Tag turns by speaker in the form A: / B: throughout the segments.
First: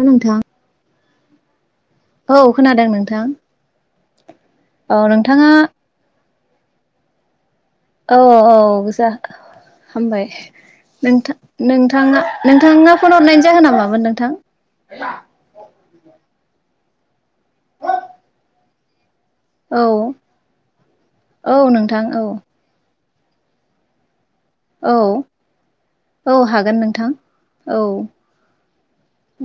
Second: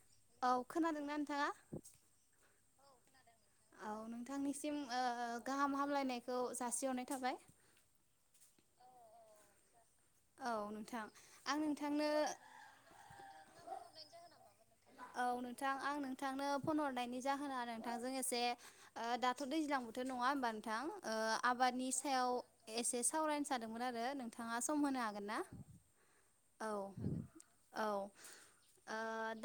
A: नोंथां
B: औ खोनादोंना नोंथाङा?
A: औ खोनादों नोंथां।
B: औ नोंथांनिसिम
A: औ
B: ओ
A: नोंथाङा
B: गाहाम हामलायनायखौ खौ जासिहरनाय थाबाय।
A: औ औ जा हामबाय
B: औ
A: नोंथां
B: आं नोंथांनो
A: नोंथाङा नोंथाङा फन हरनायनि जाहोना मामोन नोंथां?
B: औ नोंथां आं नोंथांनो फन हरनायनि जाहोना नोंथांजों एसे ओ दा दाथ' दैज्लां
A: औ
B: बोथोर नङा होमबा नोंथां
A: औ
B: आबादनि
A: नोंथां औ
B: सायाव एसे सावरायनो सानादोंमोन आरो नोंथाङा सम
A: औ
B: होनो हागोन ना औ
A: हागोन नोंथां
B: औ ओ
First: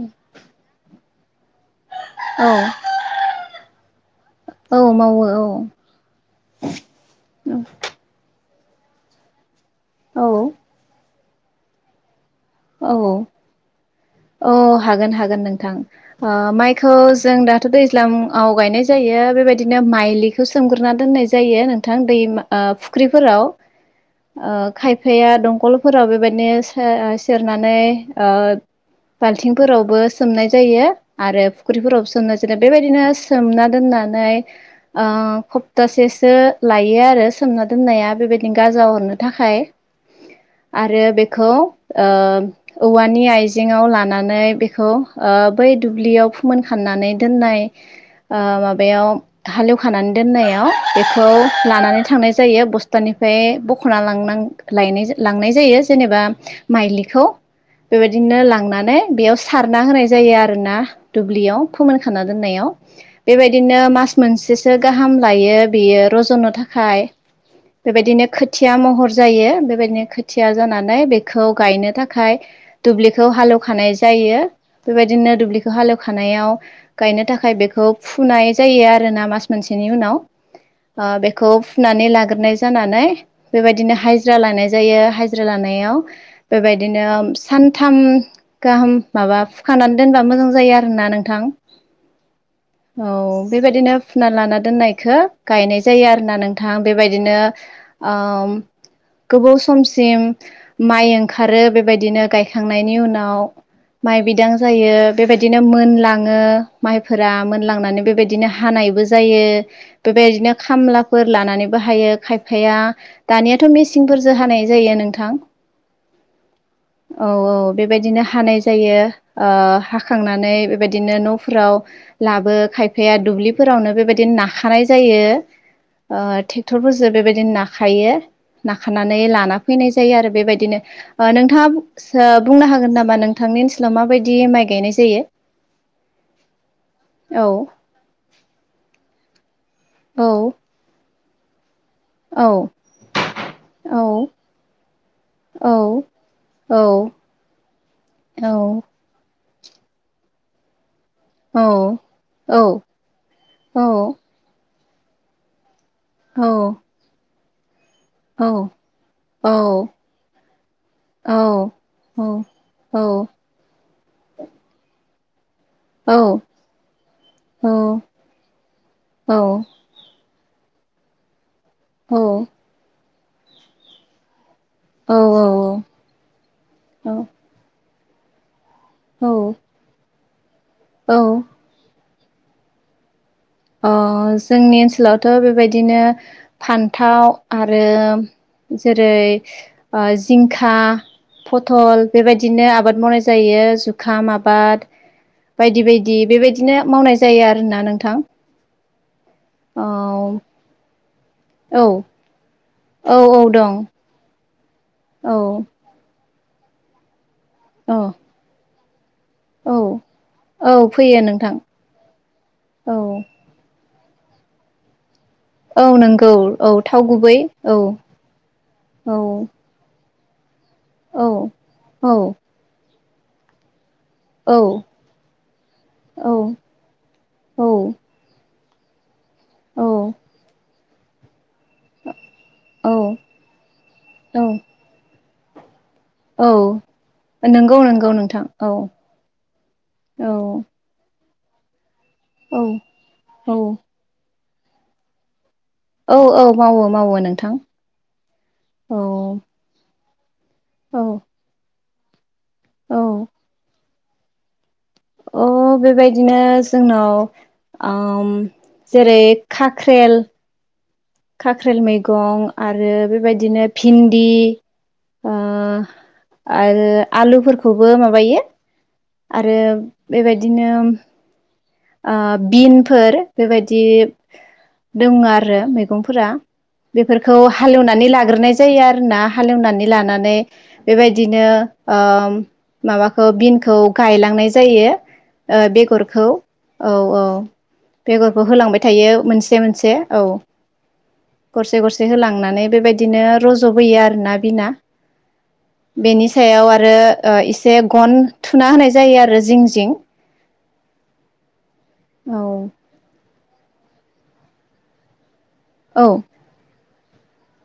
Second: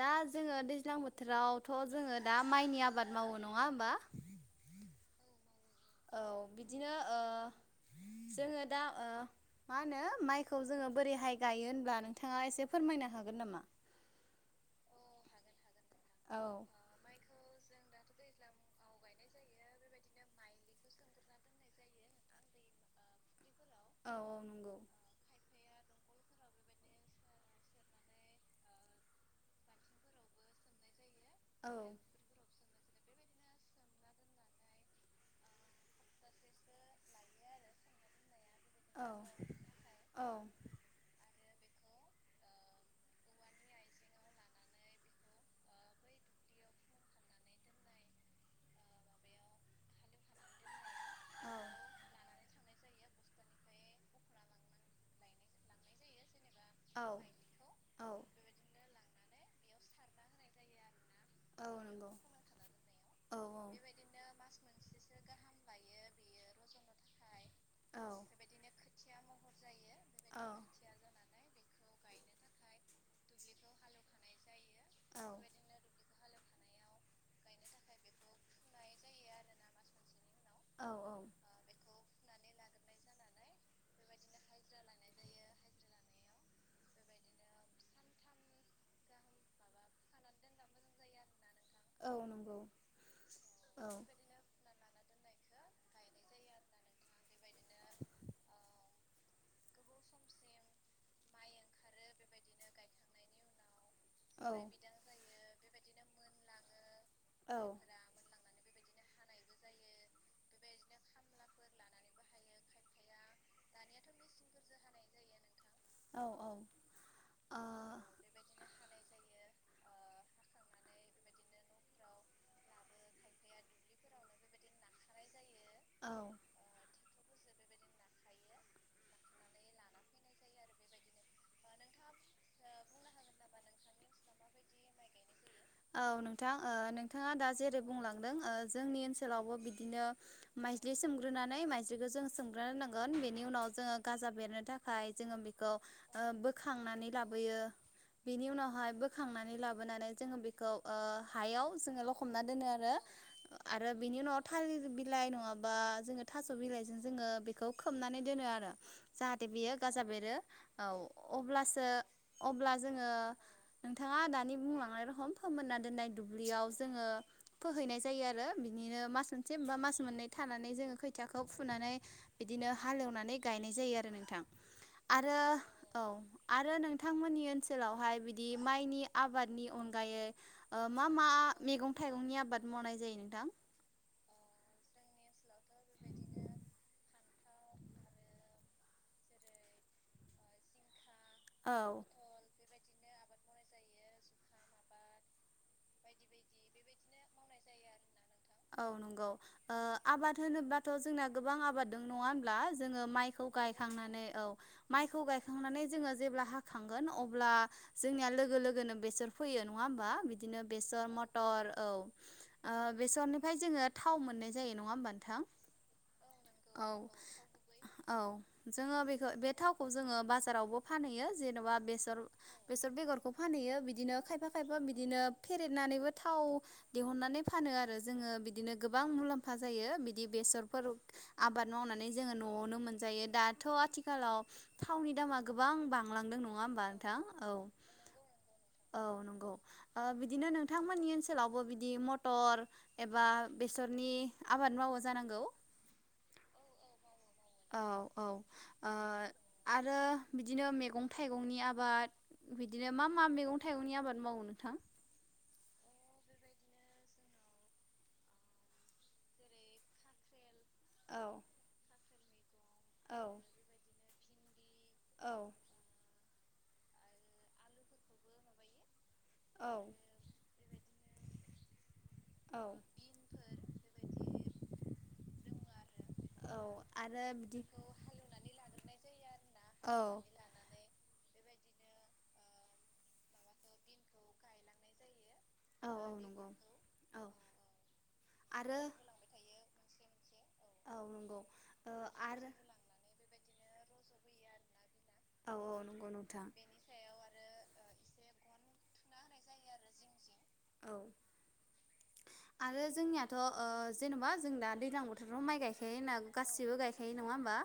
B: दा जोङो दैज्लां बोथोर राव थ' जोङो दा
A: औ
B: माइनि आबाद मावो नङा होमबा
A: औ मावो औ
B: औ बिदिनो ओ जोंङोथ दा ओ मा होनो माइखौ जोंङो बोरैहाय गायो होनब्लानो
A: औ औ औ हागोन हागोन नों थां ओ
B: औ
A: माइखौ जों दाथ' दैज ज्लामाव गायनाय जायो बेबायदिनो माइलिखौ सोमग्रोना दोननाय जायो नोंथां दैमा ओ फुख्रिफोराव
B: औ औ
A: ओ
B: नंगौ
A: खायफाया दंकल फोराव बेबायदिनो साया ओ सि सेरनानै ओ बाल्थिंफोरावबो सोमनाय जायो आरो
B: औ
A: फुख्रिफोरावबो सोननो जेनेब बेबायदिनो सोमना दोननानै ओ खप्तासेसो
B: औ
A: लायो आरो सोमना दोननाया बेबायदि गांजा अरनो थाखाय
B: जेनेबा
A: आरो बे खौ ओ औवानि आइजेेंआव लानानै बेखौ ओ बै दुब्लियाव फोमोन खामनानै दोननाय ओ माबायाव हालेवखानानै दोननायाव बेखौ लानानै थांनाय जायो बसतानिफाय बख'ना लांनां लायनाय लांनां जायो जेनेबा
B: औ
A: माइलिखौ
B: औ
A: बेबायदिनो लांनानै बेयाव सो सारना होनाय जायो आरोना दुब्लियाव फोमोनखाना दोननायाव
B: औ औ
A: बेबायदिनो मास मोनसेसो गाहाम लायो बेयो रज'नो थाखाय बेबायदिनो खोथिया महर जायो बेबायदिनो खोथिया जानानै बेग गायनो थाखाय दुब्लिखौ हालेवखानाय जायो बेबायदिनो दुब्लिखौ हालेवखानायाव गायनो थाखाय बेखौ फुनाय जायो आर रोना मास मोनसेनि उनाव
B: औ
A: ओ
B: औ
A: बेखौ फुनानै लाग्रोनाय जा जानानै बेबायदिनो हायज्रा लानाय जायो हायज्रा लानायाव बेबायदिनो सानथाम गाहाम माबा फुखानानै दोनबा मोजां जायो आरोना नोंथां
B: नंगौ
A: औ बेबायदिनो फुना लाना दोननायखो गायनाय जायो आरोना नोंथां बेबायदिनो ओम गोबाव समसिम माइ ओंखारो बेबायदिनो गायखांनायनि उनाव माइ बिदां
B: औ औ
A: जायो बेबायदिनो मोन लाङो माइफोरा मोनलांनानै बेबायदिनो हानायबो जायो बेबायदिनो खामलाफोर लानानै बाहायो खायफाया दानियाथ' मिसिंफोरजो हानाय जायो नोंथां औ औ बेबायदिनो हानाय जायो ओ हाखा खांनानै बेबायदिनो न'फोराव लाबो खायब हैया दुब्लिफोरावनो बेबायदिनो नाखानाय जायो ओ
B: औ
A: थेक्टरफोरजो बेबायदिनो नाख खायो नाखानानै लाना फैनाय जायो आरोब। बेबायदिनो नोंथाङा ओ बुंनो हागोन नामा नोंथांनि ओनसोलाव माबायदि माइ गायनाय
B: औ नोंथां ओ नोंथाङा
A: जायो
B: दा
A: औ
B: जेरै बुंलांदों ओ जोंनि ओनसोलावबो बिदिनो
A: औ
B: माइज्लि सोम ग्रोनानै माइज्लि बिदिखौ जों
A: औ
B: सोमग्रोनांगोन बेनि उनाव जोङो
A: औ
B: गाजा बेरनो थाखाय बेखौ
A: औ
B: ओ
A: औ
B: बोखांनानै लाबोयो बिनि उनावहाइ बोखां थांनानै लाबोनानै जोङो बेखौ ओ
A: औ
B: हायाव जोङो लखबना
A: औ
B: दोनो आरो आरो बेनि उनाव थालिर बिलाइ नङाबा जोङो
A: औ
B: थास' बिलाइजों जोङो बेखौ खोबनानै
A: औ
B: दोनो आरो जाहाथे
A: औ
B: बेयो बेेरो औ
A: औ
B: अब्लासो
A: औ
B: अब्ला
A: औ
B: जोङो नोंथाङा दानि बुंलांनाय रखम फोमोनना दोननाय दुब्लियाव जोङो फोहैनाय जायो आरो बिदिनो मास मोनसे एबा मास मोननै थानानै जोङो खैथिखौ फुनानै बिदिनो हालेवनानै नै गायनाय जायो आरो नोंथां। आरो औ आरो नोंथांमोननि ओनसोलाव ओमफ्राय बिदि माइनि
A: औ
B: आबादनि अनगायै। मा
A: औ
B: मा
A: औ
B: मेगं थाइगंनि आबाद मावनाय जायो नोंथां
A: अ जोंनि ओनसोलावथ' बेबायदिनो फान्थाव आरो जेरै जिंखा
B: औ
A: फथल बेबायदिनो आबाद मावनाय जायो जुखाम आबाद बायदि बायदि बेबायदिनो मावनाय जायो आरोना नोंथां
B: औ नंगौ ओ
A: औ
B: आबाद होनोबाथ' जोंना गोबां
A: औ
B: आबाद दं नङा होनब्ला जोङो
A: औ औ
B: माइखौ
A: दं
B: गायखांनानै औ माइखौ
A: औ
B: गायखांनानै जोङो जेब्ला हाखांगोन अ अब्ला
A: औ
B: जोंनिया लोगो लोगोनो। बेसोर फैयो
A: औ
B: नङा होमबा बिदिनो
A: औ
B: बेसर
A: फैयो नोंथां
B: मथर औ
A: औ
B: बेसरनि जोङो थाव मोननाय जायो नङा होनबा?
A: औ नंगौ औ थाव गुबै औ
B: [inaudible]
A: औ
B: बाजारावबो [inaudible]
A: औ औ
B: [inaudible] बिदिनो खायफा
A: औ
B: खायफा बिदिनो फेरेेदनानैबो थाव दिहुननानै फानो
A: औ
B: आरो जोङो बिदिनो गोबां मुलाम फाजायो बिदि बेसरफोर आबाद मावनानै जोङो न'आवनो मोनजायो दाथ' आथिखालाव
A: औ
B: थावनि दामा गोबां बां बांलांदों
A: औ
B: नङा होमबा नोंथां औ
A: नंगौ नंगौ नोंथां
B: औ नंगौ ओ
A: औ
B: बिदिनो नोंथांमोननि ओनसो [inaudible]
A: औ
B: एबा
A: औ
B: बेसरनि आबाद मावो जानांगौ
A: औ औ मावो मावो नों
B: औ औ ओ आरो बिदिनो
A: औ
B: मेगं थाइगंनि आबाद बिदिनो
A: औ
B: मा मा मेगं थाइगंनि आबाद मावो नोंथां
A: अ बेबायदिनो जोंनाव ओम जेरै खाख्रेल
B: औ
A: खाख्रेल मैगं आरो
B: औ
A: बेबायदिनो भिन्दि ओ
B: औ
A: आरो आलुफोरखौबो माबायो आरो
B: औ
A: बेबायदि [unintelligible] ओ
B: औ
A: बिन फोर बेबायाददि दङ आ आरो मैगंफोरा
B: औ आरो
A: बेफोरखौ
B: बिदि
A: हालेवनानै लागोरनाय जायो आरोना हालेवनानै
B: औ
A: लानानै बेबायदिनो ओ माबाखौ बिनखौ गायलांनाय जायो ओ
B: औ
A: बेगरखौ
B: नंगौ
A: औ औ बेगरखौ
B: आरो
A: होलांबाय थायो मोनसे मोनसे से औ
B: औ नंगौ
A: गरसे
B: ओ
A: गरसे
B: आरो
A: होलांनानै बेबायदिनो रज'बोयो आरो [unintelligible] बिना
B: औ औ नंगौ
A: बेनि
B: नोंथां।
A: सायाव आरो ओ इसे गन थुना होनाय जायो आरो जिं जिं
B: औ
A: औ
B: आरो जोंनिया थ ओ जेनेबा जों दैज्लां बोथोर माइ गायखायो
A: औ
B: होनना गासिबो गायखायो खायो नङा होमबा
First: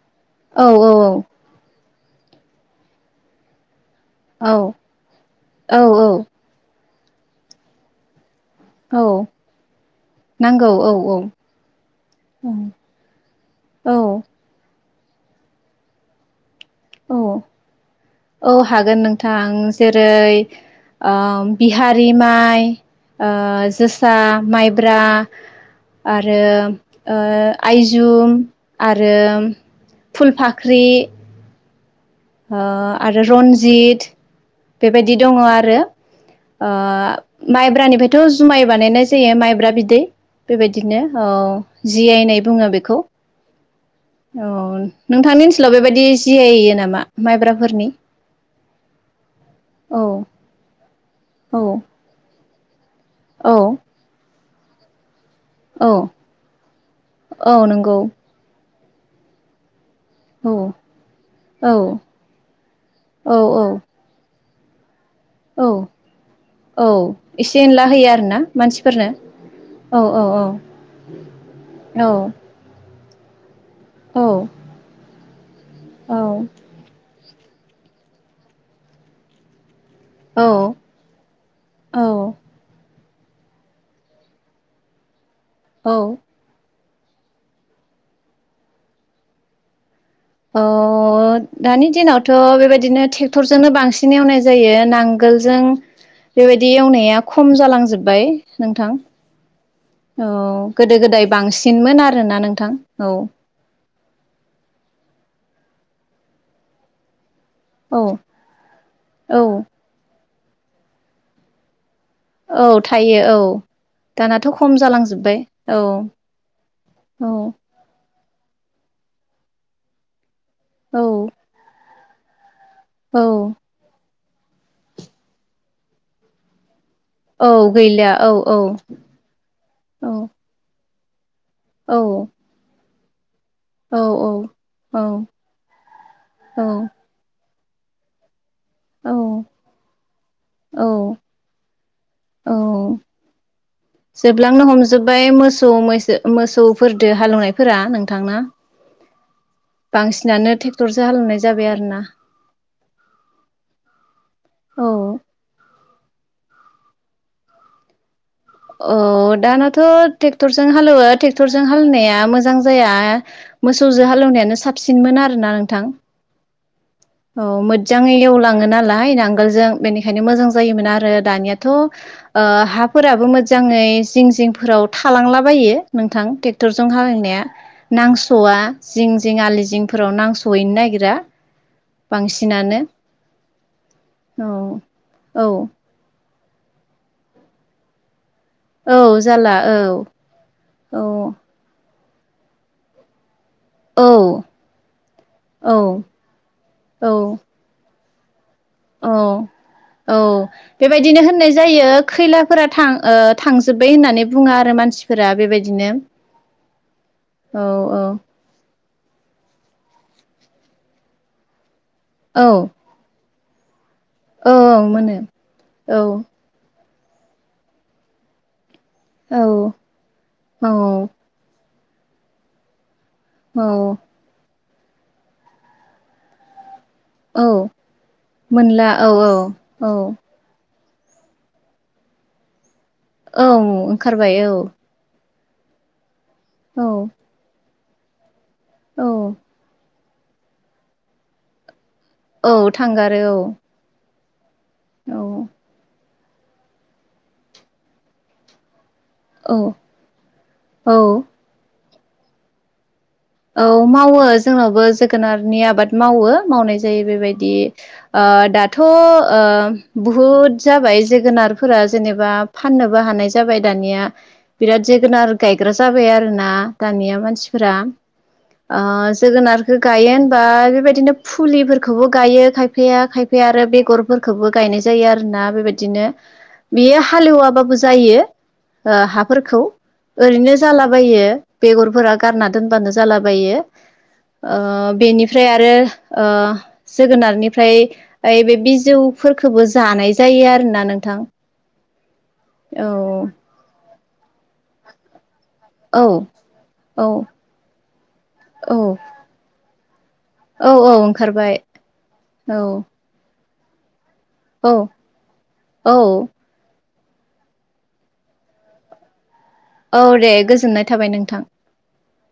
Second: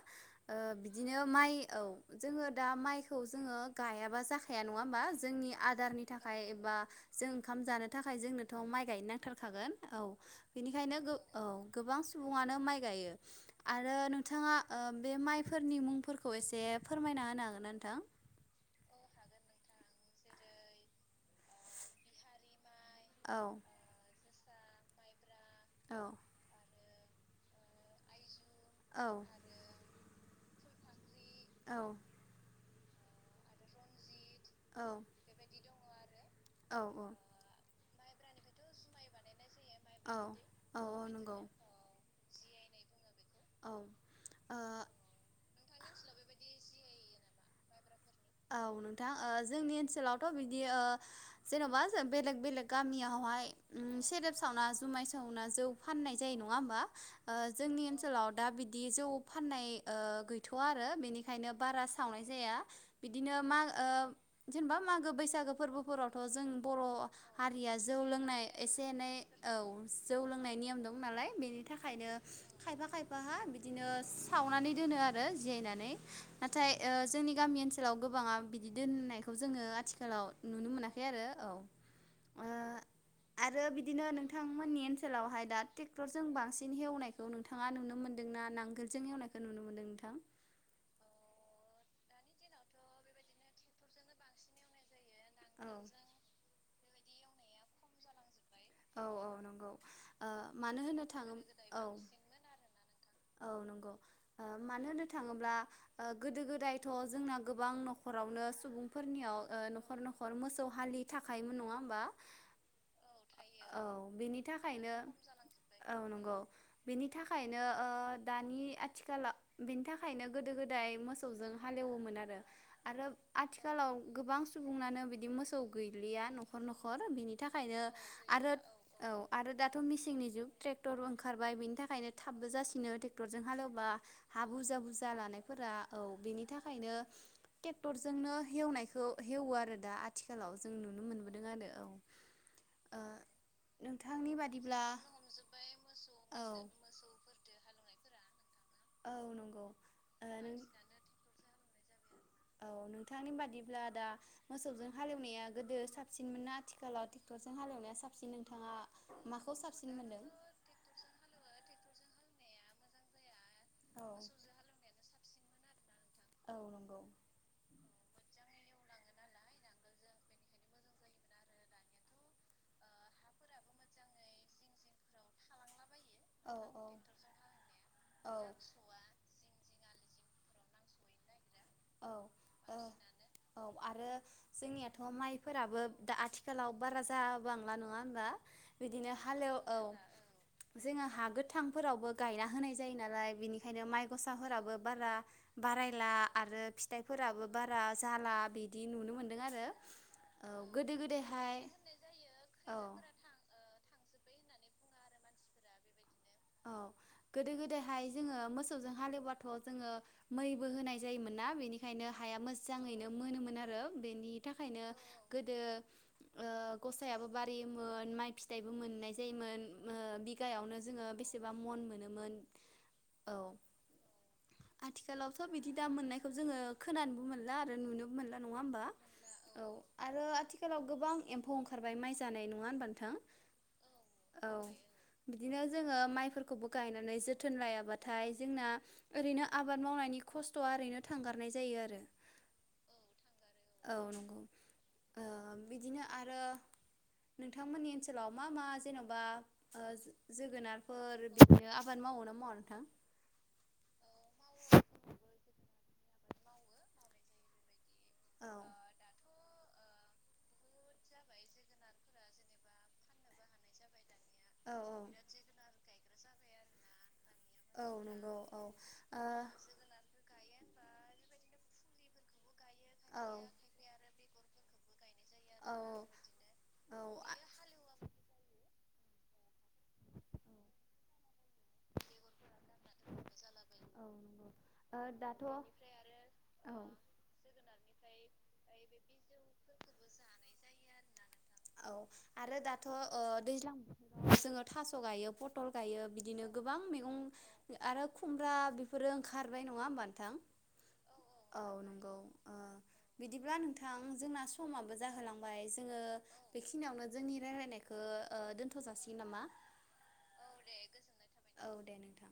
B: ओ
A: औ
B: बिदिनो माइ औ जोङो दा माइखौ जोङो गायाबा
A: औ
B: जाखाया नङा होमबा जोंनि
A: औ
B: आदारनि
A: औ
B: थाखाय बा जों ओंखाम जानो थाखाय जोंनो थ माइ
A: औ
B: गायनो नांथारखागोन औ
A: नांगौ औ
B: बेनिखायनो औ गोबां सुबुङानो माइ गायो आरो
A: औ
B: नोंथाङा ओ बे माइफोरनि मुंफोरखौ एसे फोरमायना
A: औ
B: होनो हागोन ना नोंथां?
A: औ हागोन नोंथां आं जेरै ओम बिहारि माइ ओ
B: औ
A: जोसा माइब्रा
B: औ
A: आरो ओ आइजुम
B: औ
A: आरो फुल फाख्रि
B: औ
A: ओ आरो रन्जित
B: औ
A: बेबायदि दङ आरो ओ
B: औ
A: माइब्रानिफ्राय थ जुमाय
B: माइब्रानिफ्रायथ'
A: बानायनाय जायो माइब्रा बिदै
B: औ औ
A: बेबायदिनो
B: औ
A: अ
B: नंगौ
A: जिआयनाय बुङो बेखौ
B: औ
A: औ
B: ओ
A: नोंथांनि फोरनि
B: औ नोंथां ओ जोंनि ओनसोलावथ बिदि ओ
A: औ
B: जेनबा बेलेग बेलेग गामियावहाय
A: औ
B: ओम सेरेब सावना जुमाय सावनाय जौ
A: औ
B: फाननाय जायो नङा होमबा
A: औ
B: जोंनि
A: नंगौ
B: ओनसोलाव दा बि दि जौ फाननाय ओ
A: औ
B: गैथवा आरो बेनिखायनो
A: औ
B: बारा सावनाय जाया।
A: औ
B: बिदिनो माग ओ जेनेबा मागो बैसागो
A: औ
B: फोरबोफोरावथ' जों बर'
A: औ एसे
B: हारिया
A: एनला
B: जौ
A: होयो आरोना
B: लोंनाय एसे
A: मानसिफोरनो
B: एनै औ जौ
A: औ औ
B: लोंनाय नियम दं नालाय बेनि
A: औ
B: थाखायनो खायफा खायफा बिदिनो
A: औ
B: सावनानै दोनो आरो आरो [inaudible] जियायनानै नाथाय जोंनि गामियानो [inaudible] आथिखालाव गोबाङा बिदि दोन्नायखौ जोङो आथिखाल लाव
A: औ
B: नुनो मोनाखै आरो औ
A: औ
B: ओ आरो बिदिनो नोंथांमोननि ओनसोलावहाय दा
A: औ
B: ट्रेक्टरजों बांसिन बेन एवनायखौ नोंथाङा नुनो मोनदोंनाा नांगोलजों एवनायखौ नुनो मोन्दों नोंथां
A: अ दानि दिनावथ' बेबायदिनो ट्रेक्टरजोंनो बांसिन एवनाय जायो नांगोलजों
B: औ
A: बेबायदि बेे एवनाया खम जालांजोबबाय नोंथां
B: औ औ नंगौ ओ
A: औ
B: मानो
A: गोदो
B: होनो
A: गोदाय
B: थाङो औ
A: बांसिनमोन आरोना नोंथां औ
B: ओ मानो होननो थाङोब्ला ओ गोदो गोदायथ' जोंना गोबां
A: औ
B: न'खरावनो सुबुंफोरनियाव
A: औ
B: ओ न'खर न'खर हर मोसौ हालि थाखायमोन नङा होमबा
A: औ
B: औ बेनि
A: दानाथ' खम
B: थाखायनो
A: जालांजोब्बाय
B: औ नंगौ बेनि
A: औ
B: थाखायनो [inaudible] दानि आथिखालाव बेनि थाखायनो गोदो गोदाय
A: औ
B: मोसौजों हालेव मोन आरो आरो
A: औ
B: आथिखालाव गोबां सुबुनानो बिदि मोसौ गैलिया न'खर न'खर हर बिनि
A: औ
B: थाखायनो
A: गैला औ औ
B: औ आरो दाथ'
A: औ
B: मिसिननि जुग [inaudible] ओंखारबाय बेनि
A: औ
B: थाखायनो थाबबो जासिनो। जों हालेवा
A: औ
B: हा बुरजा
A: औ
B: बुरजा लानायफोरा औ बेनि थाखायनो ट्रेक्टरजोंनो हेवनायखौ
A: औ
B: हेवो आरो दा आथिखालाव जों नुनो मोनबोदों आरो औ ओ नोंथांनि
A: जोबलांनो
B: बादिब्ला
A: हमजोब्बाय मोसौसो
B: औ
A: मोसौफोरदो हालेवनायफोरा नों थांना
B: नंगौ औ
A: ट्रेक्टरसो हालेवनाय जाबाय आरोना
B: नोंथांनि बादिब्ला दा
A: औ
B: मोसौजों हालेवनाया गोदो सा साबसिन मोन आथिखालाव ट्रेक्टरजों हालवनाया साबसिन नोंथाङा
A: अ
B: माखौ
A: दानाथ'
B: साबसिन मोनदों?
A: ट्रेक्टरजों हालेवो ट्रेक्टरजों हालेनाया मोजां मोजां जाया
B: औ
A: मोसौजो हालौवनायानो साबसिनमोन आरोना थां
B: औ नंगौ
A: मोजाङै लवलाङो नालाय नांगोलजों बेनिखायनो मोजां जायोमोन आरो दानियाथ' ओ हां फोराबो फोराबो मोजां मोजाङै जिं जिंफोराव थालांलाबायो नोंथां
B: औ
A: ट्रेक्टरजों हालायनाया
B: औ
A: नांस'वा जिं जिं आलि जिं फोराव नांसहैनो नागिरा।
B: औ औ
A: बांसिनानो
B: औ आरो
A: औ
B: जोंनियाथ' माइफोराबो दा आथिखा आथिखालाव बारा जाबांला नङा होनोमबा?
A: औ
B: बिदिनो
A: जाला
B: हालेव औ
A: औ
B: जोङो हा गोथांफोरावबो गायना होनाय जायो नालाय बिनि आरो माइ
A: औ
B: गसाफोराबो बारा
A: औ
B: बारायला
A: औ
B: फिथाइफोराबो बारा जाला बि
A: औ औ
B: गोदो
A: बेबायदिनो
B: गोदायहाय
A: होननाय जायो खैलाफोरा
B: औ
A: थां थांजोब्बाय होननानै बुङा आरो मानसिफोरा बेबायदिनो।
B: औ गोदो
A: औ औ
B: गोदायहाय जोङो मोसौजों हालेवबाथ' जोङो मैबो होनाय जायोमोन ना बेनि ओंखायनो हाया
A: औ
B: मोजाङैनो मोनोमोन। आरो बेनि
A: औ
B: थाखायनो
A: मोनो
B: गोदो
A: औ
B: ओ गसायाबो बारयोमोन माइ फिथाइ मोननाय
A: औ
B: ओ
A: औ
B: बिघायावनो जोङो बेस मन मोनोमोन।
A: औ
B: आथिखालावथ' बिदि दा मोननायखौ जोङो खोनानोबो
A: औ
B: मोनला आरो नुनोबो मोनला नङा होमबा औ
A: औ
B: आरो आथिखाल आथिखालावबां एम्फौ ओंखारबाय माइ जानाय नङा होनबानो
A: औ' ओंखारबाय औ'।
B: बिदिनो जोङो माइफोरखौ खौबो
A: औ
B: गायनानै जोथोन लाय आबाद‌। नाथाय जोंना।
A: औ
B: ओरैनो आबाद मावनायनि। खस्थ'आ ओरैनो थांगारनाय जायो आरो।
A: औ थांगारो औ।
B: औ नंगौ। ओ
A: औ
B: बिदिनो आरो नोंथांमोननि ओनसोलाव मा मा जेन'बा
A: औ
B: बा
A: औ
B: जोगोनारफोर बिदिनो आबाद मावोना मावा नोथां!
A: औ मावो जोंनावबो जोगोनारनि आबाद मावो मावनाय जायो बेबायदि
B: औ
A: दाथ' बहुद जाबाय जोगोनारफोरा जेनेबा फाननोबो हानाय जाबाय दानिया
B: औ
A: बिराद जोगोनार गायग्रा जाबाय आरो ना। दानिया। मानसिफोरा
B: औ नंगौ औ ओ औ
A: जोगोनारखौ गायो होमबा बेबायदि बिदिनो फुलिफोरखौबो गायो खाय खायफाया
B: औ
A: खायफाया आरो बेगरफोरखौबो गायनाय ज जायो आरो ना
B: आ
A: बेबायदिनो बियो
B: औ नंगौ
A: हालौवाबाबो जायो हाफोरखौ ओरैनो जालाबायो बेगरफोरा गारना दोनबानो जालाबायो।
B: ओ दाथ'
A: बेनिफ्राय
B: औ
A: आरो जोगोनारनिफ्राय हाइ बे बिजौफोरखौबो जानाय जायो आरोना नोंथां
B: आरो दाथ'
A: औ।
B: ओ दैज्लां जोङो थास' गायो फटल गायो
A: औ
B: बिदिनो गोबां
A: औ
B: मैगं आरो। बा
A: औ
B: बेफोरो ओंखार नङा होमबा। नोंथां
A: औ औ ओंखारबाय
B: औ नंगौ ओ
A: औ।
B: बिदिब्ला नोंथां। जोंना
A: औ
B: समाबो जाहोलांबाय
A: औ
B: जोङो बेखिनियावनो जोंनि राय्लायनायखौ दोन्थ' जासिगोन नामा।
A: औ दे गोजोननाय थाबाय नोंथां
B: औ दे नोंथां।